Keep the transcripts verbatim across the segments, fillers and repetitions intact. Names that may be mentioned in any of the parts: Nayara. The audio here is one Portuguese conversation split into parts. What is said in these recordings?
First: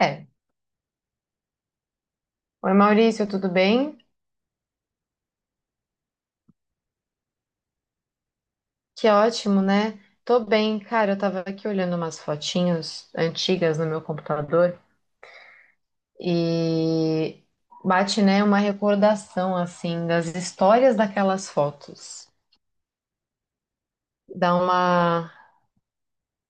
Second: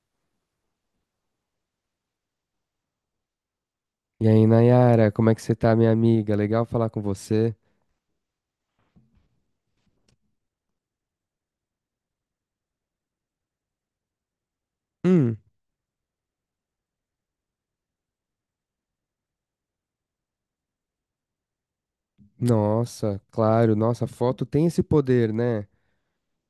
É. Oi, Maurício, tudo bem? E aí, Nayara, como é que você tá, minha amiga? Legal falar com você. Que ótimo, né? Tô bem, cara. Eu tava aqui olhando umas fotinhas antigas no meu computador Hum, e bate, né, uma recordação, assim, das histórias daquelas fotos. nossa, claro, nossa, a foto Dá tem esse uma, poder, né?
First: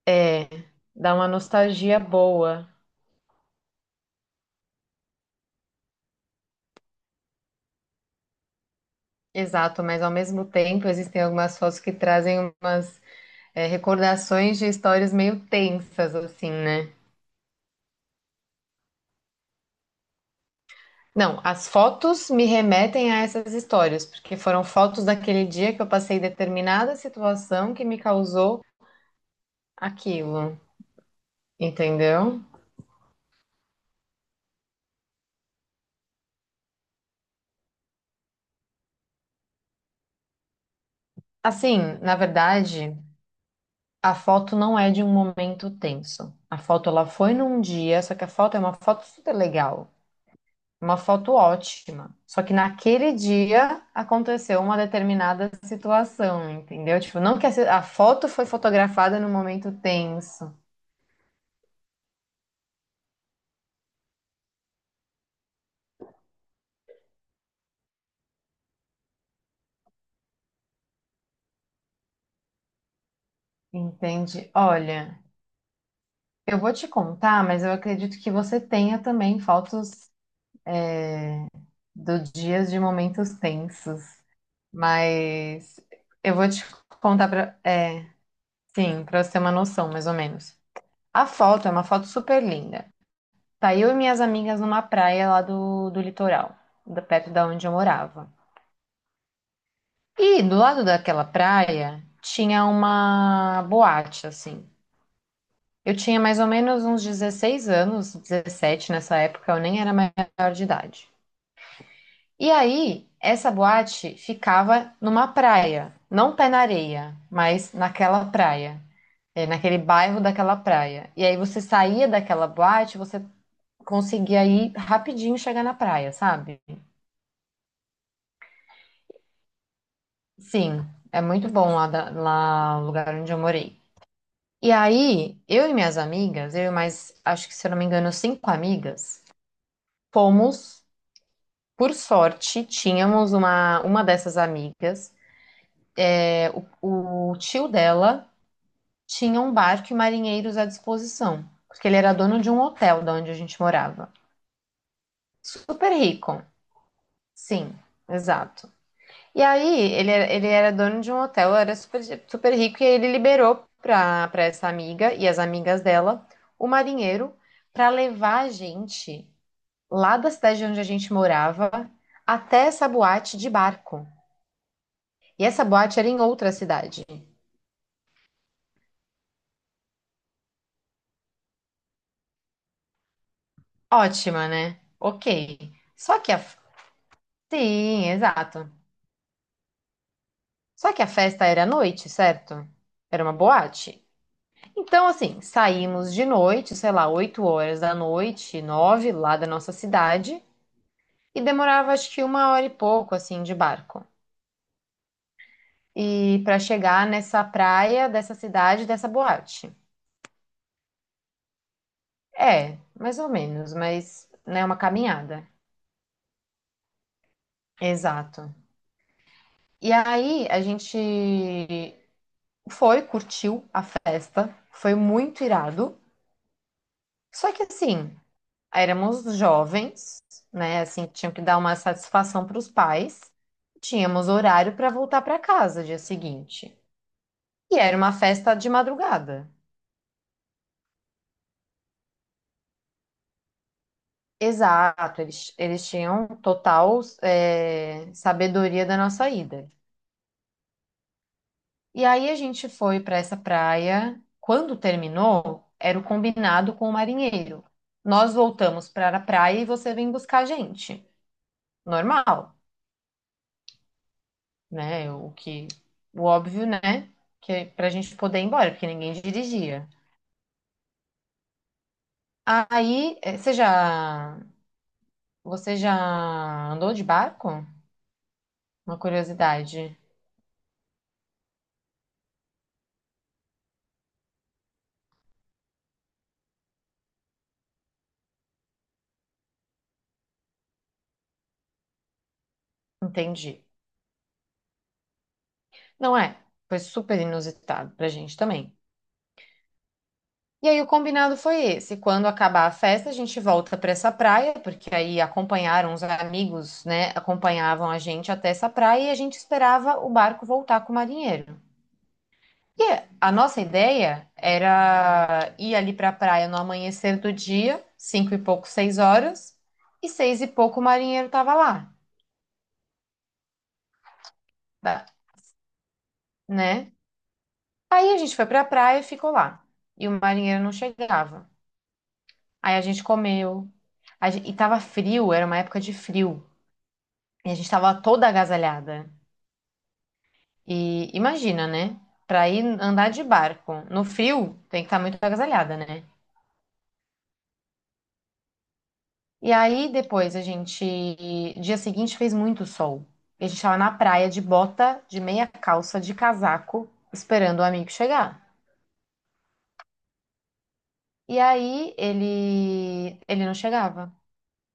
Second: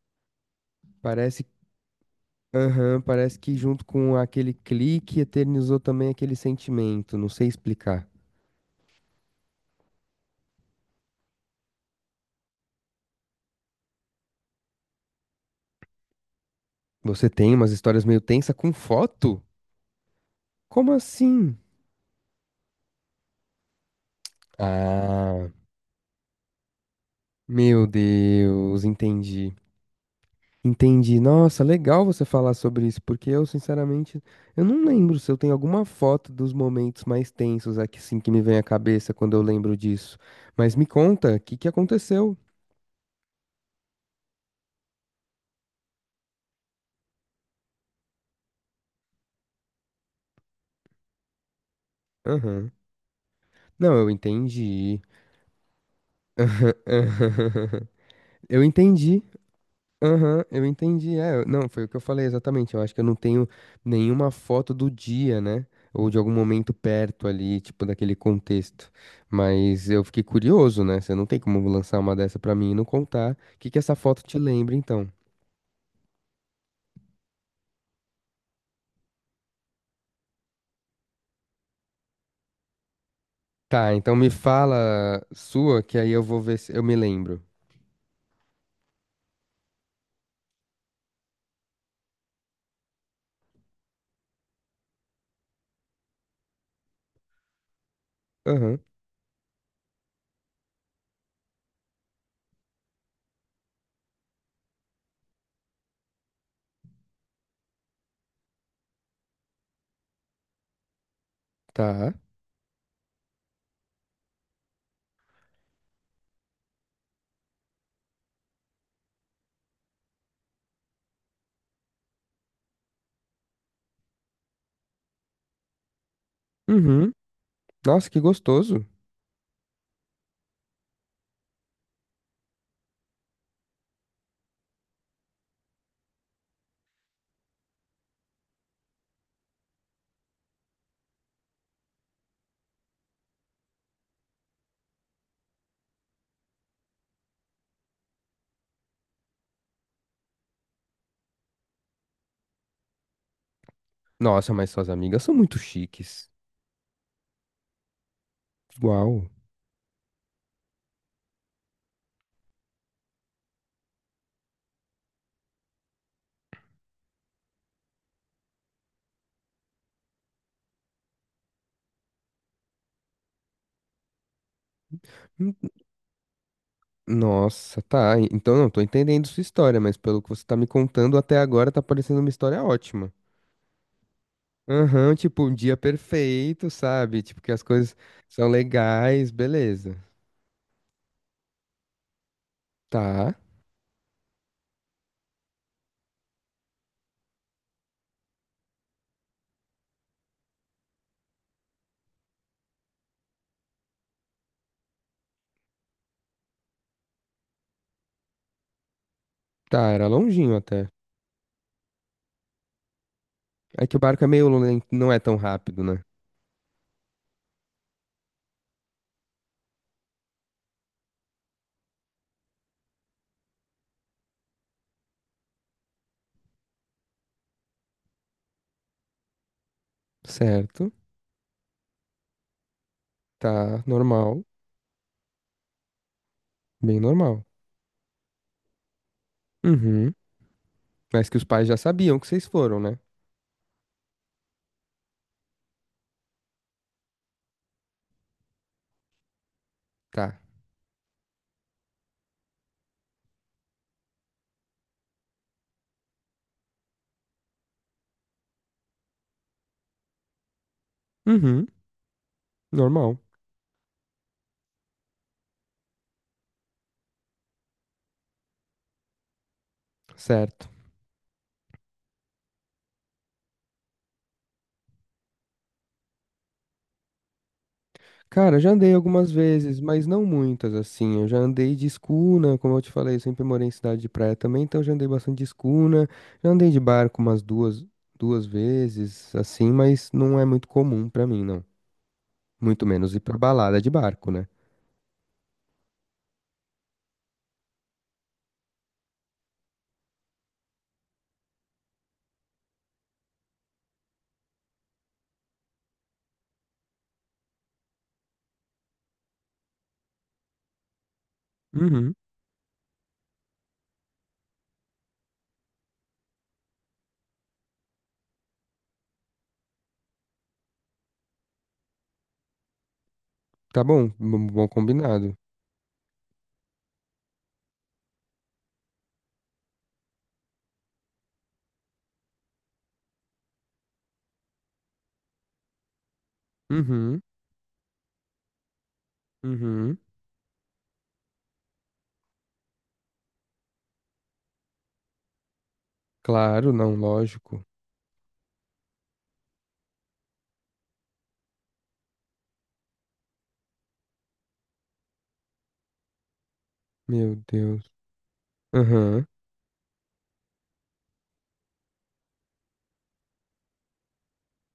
é, dá uma Parece, nostalgia boa. aham, parece que junto com aquele clique eternizou também aquele sentimento, não sei explicar. Exato, mas ao mesmo tempo existem algumas fotos que trazem umas, é, recordações de histórias meio tensas, assim, né? Você tem umas histórias meio tensa com foto? Como Não, assim? as fotos me remetem a essas histórias, porque foram fotos daquele Ah, dia que eu passei determinada situação que meu me causou Deus, entendi. aquilo, Entendi. Nossa, legal você entendeu? falar sobre isso, porque eu, sinceramente, eu não lembro se eu tenho alguma foto dos momentos mais tensos aqui, assim, que me vem à cabeça quando eu lembro disso. Mas me conta, o que que Assim, na aconteceu? verdade, a foto não é de um momento tenso. A foto ela foi num dia, só que a foto é uma foto super legal, uma foto ótima. Só que Aham. naquele dia Não, eu aconteceu uma entendi. determinada situação, entendeu? Tipo, não que a a foto foi Eu fotografada entendi. num momento Aham, tenso, eu entendi. É, eu- não, foi o que eu falei exatamente. Eu acho que eu não tenho nenhuma foto do dia, né? Ou de algum momento perto ali, tipo, daquele contexto. Mas eu fiquei curioso, né? Você não tem como lançar uma dessa pra mim e não contar. O que que essa foto te entende? lembra, então? Olha. Eu vou te contar, mas eu acredito que você tenha também fotos do dias de momentos Tá, tensos. então me fala Mas sua, que aí eu eu vou vou ver te se eu me contar lembro. para, é, sim, para você ter uma noção, mais ou menos. A foto é uma foto super linda. Tá eu e minhas amigas numa praia lá do, do litoral, da- perto da onde eu morava. Aham, E do lado daquela praia tinha uma boate, assim. Eu tinha mais ou menos uns dezesseis anos, dezessete nessa época, eu nem era maior de idade. tá. E aí, essa boate ficava numa praia, não pé na areia, mas naquela praia, é, naquele bairro daquela praia. E aí você saía daquela boate, você conseguia ir rapidinho chegar na praia, sabe? Uhum. Nossa, que gostoso. Sim, é muito bom lá, da- lá no lugar onde eu morei. E aí, eu e minhas amigas, eu e mais, acho que se eu não me engano, cinco amigas, fomos, por sorte, tínhamos uma, uma dessas amigas, é, o tio dela tinha um barco e marinheiros à disposição, porque ele era dono de um hotel da onde a gente morava. Nossa, mas suas amigas são muito Super chiques. rico, sim, exato. Uau. E aí, ele era, ele era dono de um hotel, era super, super rico, e aí ele liberou para para essa amiga e as amigas dela o marinheiro para levar a gente lá da cidade onde a gente morava até essa boate de barco. E essa boate era em outra cidade. Nossa, tá. en- Então não tô entendendo sua história, mas pelo que você tá me contando até agora tá parecendo uma história ótima. Ótima, né? Aham, tipo, um Ok. dia Só que a. perfeito, sabe? Tipo, que as coisas Sim, são exato. legais, beleza. Só que a festa era à noite, certo? Era uma Tá, boate. Então, assim, saímos de noite, sei lá, oito horas da noite, nove, lá da nossa cidade, e demorava acho que uma hora e pouco, assim, de barco. E para chegar nessa praia dessa cidade, dessa boate. tá, era longinho até. É, mais ou menos, É que o barco é mas, meio né, uma lento, não é tão caminhada. rápido, né? Exato. E aí a gente foi, curtiu a festa, foi muito irado. Só que assim, éramos jovens, né? Certo, Assim, que tinham que dar uma satisfação para os pais. tá, Tínhamos normal, horário para voltar para casa dia seguinte. bem normal. E era uma festa de madrugada. Uhum. Mas que os pais já sabiam que vocês foram, né? Exato, eles, eles tinham total é, sabedoria da nossa ida. Tá. E aí a gente foi para essa praia. Quando terminou, era o combinado com o marinheiro. Nós voltamos para a praia e você vem buscar a gente. Uhum, Normal. normal, Né? O que, o óbvio, né? Que é pra gente poder ir embora, porque ninguém dirigia. certo. Aí, eh, você já, você já andou de barco? Cara, já andei Uma algumas vezes, curiosidade. mas não muitas, assim. Eu já andei de escuna, como eu te falei, eu sempre morei em cidade de praia também, então eu já andei bastante de escuna. Já andei de barco umas duas, duas vezes, assim, mas não é muito comum pra mim, não. Muito menos ir pra Entendi. balada de barco, né? Não é? Foi super inusitado pra gente também. E aí o combinado foi esse. Quando acabar a festa, a gente volta pra essa praia, porque aí acompanharam os amigos, né? Acompanhavam a gente até essa praia e a gente esperava o barco voltar com o marinheiro. Uhum. E a nossa ideia era ir ali para a praia no amanhecer do dia, cinco e pouco, seis horas, e seis e pouco o marinheiro estava lá, Tá bom, bom bom tá? combinado. Né? Aí a gente foi para a praia e ficou lá. E o marinheiro não chegava. Aí a gente comeu. A gen- e tava frio, era uma época de frio. Uhum, E a gente tava toda agasalhada. uhum. E imagina, né? Para ir andar de barco no frio, tem que estar muito agasalhada, né? Claro, não, lógico. E aí depois a gente, dia seguinte fez muito sol. E a gente tava na praia de bota, de meia calça, de casaco, Meu esperando o Deus. amigo chegar. Aham, E aí ele, ele não chegava.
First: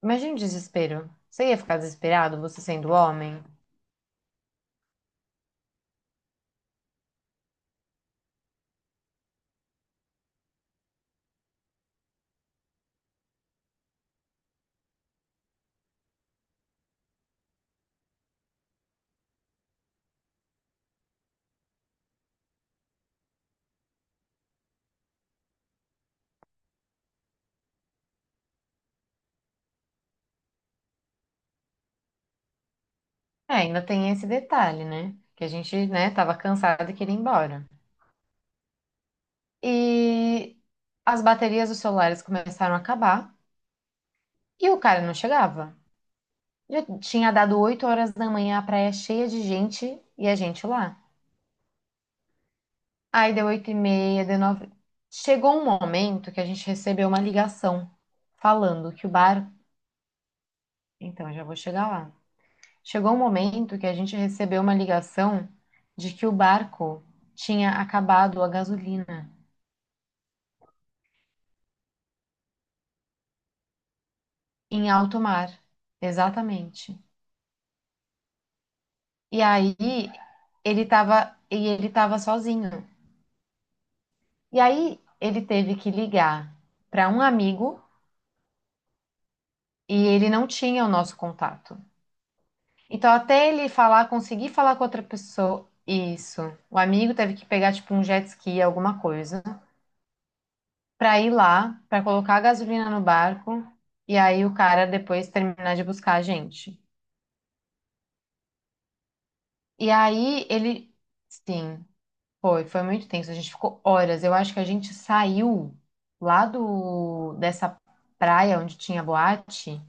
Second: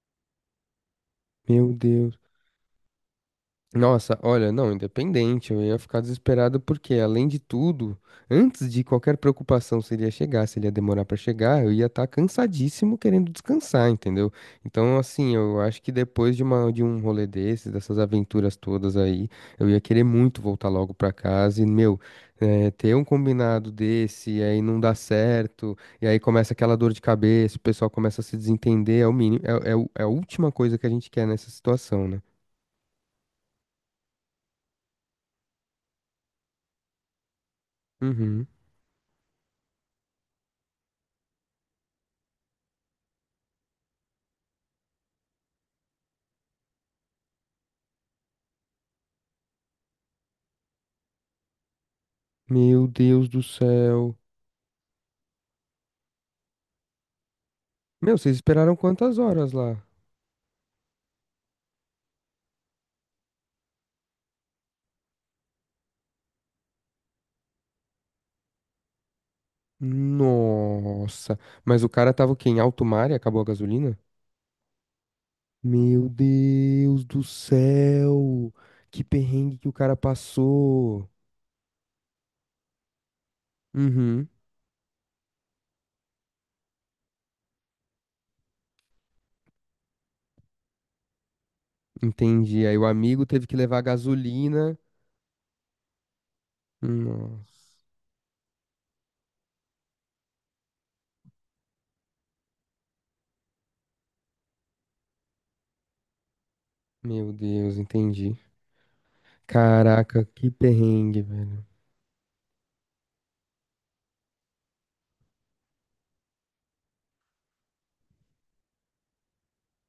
Imagina o desespero. Você ia meu ficar Deus. desesperado, você sendo homem? Nossa, olha, não, independente, eu ia ficar desesperado porque, além de tudo, antes de qualquer preocupação se ele ia chegar, se ele ia demorar pra chegar, eu ia estar cansadíssimo querendo descansar, entendeu? Então, assim, eu acho que depois de uma, de um rolê desses, dessas aventuras todas aí, eu ia querer muito voltar logo pra casa e, meu, eh, ter um combinado desse, e aí não dá certo, e aí começa aquela dor de cabeça, o pessoal começa a se desentender, é o mínimo, é, é, o- é a última coisa que a gente quer nessa situação, né? É, ainda tem esse detalhe, né? Que a gente, né, tava cansado e queria ir embora. Uhum. E as baterias dos celulares começaram a acabar e o cara não chegava. Já tinha dado oito horas da manhã, a praia cheia de gente e a gente lá. Meu Deus Aí do deu oito e céu. meia, deu nove. Chegou um momento que a gente recebeu uma ligação Meu, vocês esperaram falando que o quantas bar. horas lá? Então, já vou chegar lá. Chegou um momento que a gente recebeu uma ligação de que o barco tinha acabado a gasolina Nossa. Mas o cara tava o quê? Em alto mar e acabou a gasolina? em alto mar. Meu Exatamente. Deus do céu. Que E perrengue que o aí cara ele passou. tava, e ele tava sozinho. Uhum. E aí ele teve que ligar para um amigo e ele não tinha o nosso contato. Entendi. Aí o Então, amigo teve até que ele levar falar, conseguir falar gasolina. com outra pessoa, isso. O amigo teve Nossa. que pegar, tipo, um jet ski, alguma coisa, pra ir lá, pra colocar a gasolina no barco, e aí o cara depois terminar de buscar a gente. Meu Deus, entendi. E Caraca, aí que ele, perrengue, velho. sim, foi, foi muito tenso. A gente ficou horas. Eu acho que a gente saiu lá do, dessa praia onde tinha boate,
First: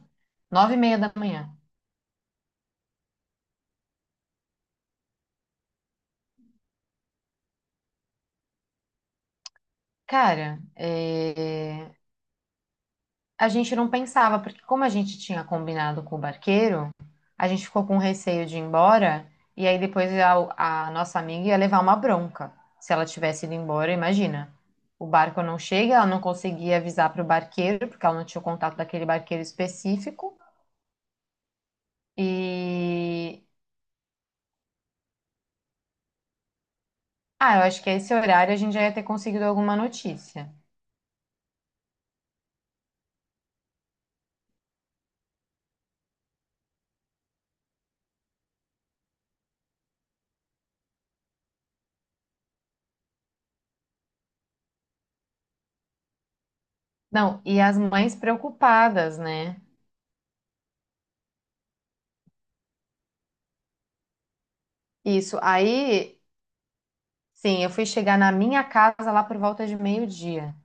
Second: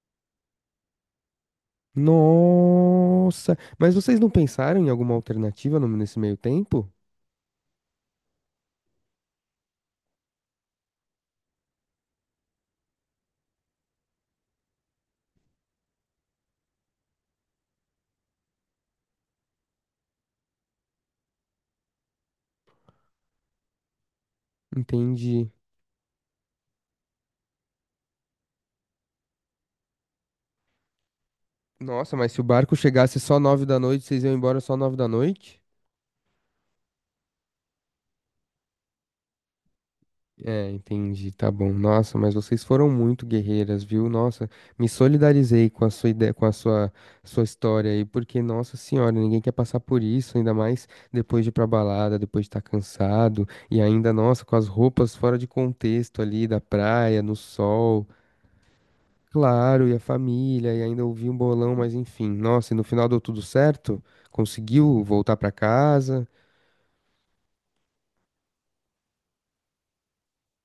nove e meia da manhã. Nossa. Mas vocês não pensaram em alguma alternativa no- nesse meio tempo? Cara, é, a gente não pensava, porque como a gente tinha combinado com o barqueiro, a gente ficou com receio de ir embora, e aí depois a, a nossa amiga ia levar uma bronca. Se ela tivesse ido embora, imagina. O barco Entendi. não chega, ela não conseguia avisar para o barqueiro, porque ela não tinha o contato daquele barqueiro específico. Nossa, mas se o barco chegasse só E. nove da noite, vocês iam embora só nove da noite? Ah, eu acho que a esse horário a gente já ia ter conseguido alguma notícia. É, entendi, tá bom. Nossa, mas vocês foram muito guerreiras, viu? Nossa, me solidarizei com a sua ideia, com a sua, sua história aí, porque, nossa senhora, ninguém quer passar por isso, ainda mais depois de ir pra balada, depois de estar cansado, e ainda, nossa, com as roupas fora de contexto ali, da praia, no Não, e as sol. mães preocupadas, né? Claro, e a família, e ainda ouvi um bolão, mas enfim, nossa, e no final deu tudo certo? Conseguiu voltar Isso. pra Aí, casa? sim, eu fui chegar na minha casa lá por volta de meio-dia.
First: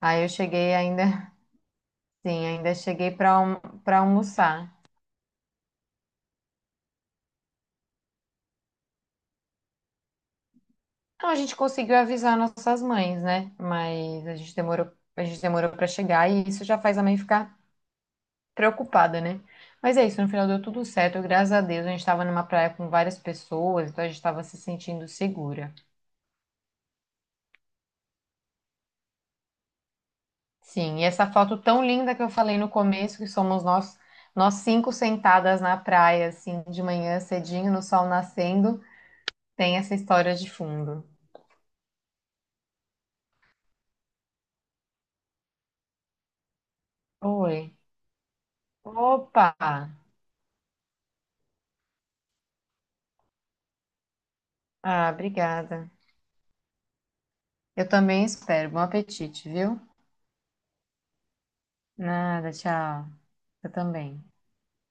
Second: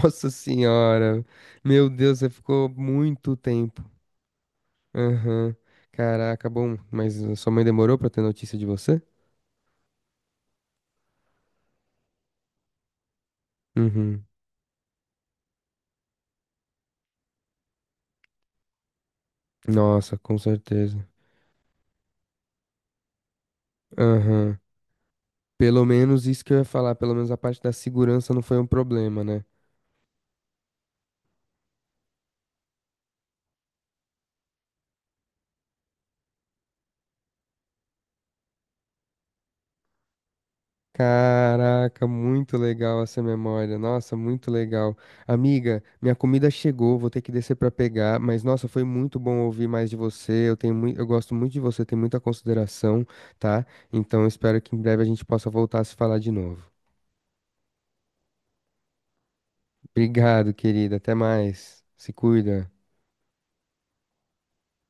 Aí eu cheguei senhora. ainda, Meu Deus, você sim, ficou ainda cheguei muito para tempo. para almoçar. Aham. Caraca, bom, mas a sua mãe demorou pra ter notícia de você? Então a gente conseguiu avisar nossas mães, né? Uhum. Mas a gente demorou, a gente demorou para chegar e isso já faz a mãe ficar preocupada, né? Mas é Nossa, isso, no com final deu tudo certeza. certo, graças a Deus. A gente estava numa praia com várias pessoas, então a gente estava se Aham. sentindo segura. Pelo menos isso que eu ia falar, pelo menos a parte da segurança não foi um problema, né? Sim, e essa foto tão linda que eu falei no começo, que somos nós, nós cinco sentadas na praia, assim, de manhã cedinho, no sol nascendo, tem essa história de fundo. Caraca, muito legal essa memória. Nossa, muito legal. Amiga, minha comida chegou, vou ter que descer pra Oi. pegar, mas nossa, foi muito bom Opa! ouvir mais de você. Eu tenho muito, eu gosto muito de você, tenho muita consideração, tá? Então espero que em breve a Ah, gente possa voltar a obrigada. se falar de novo. Eu também espero. Bom apetite, viu? Obrigado, querida. Até mais. Se Nada, cuida. tchau. Eu também.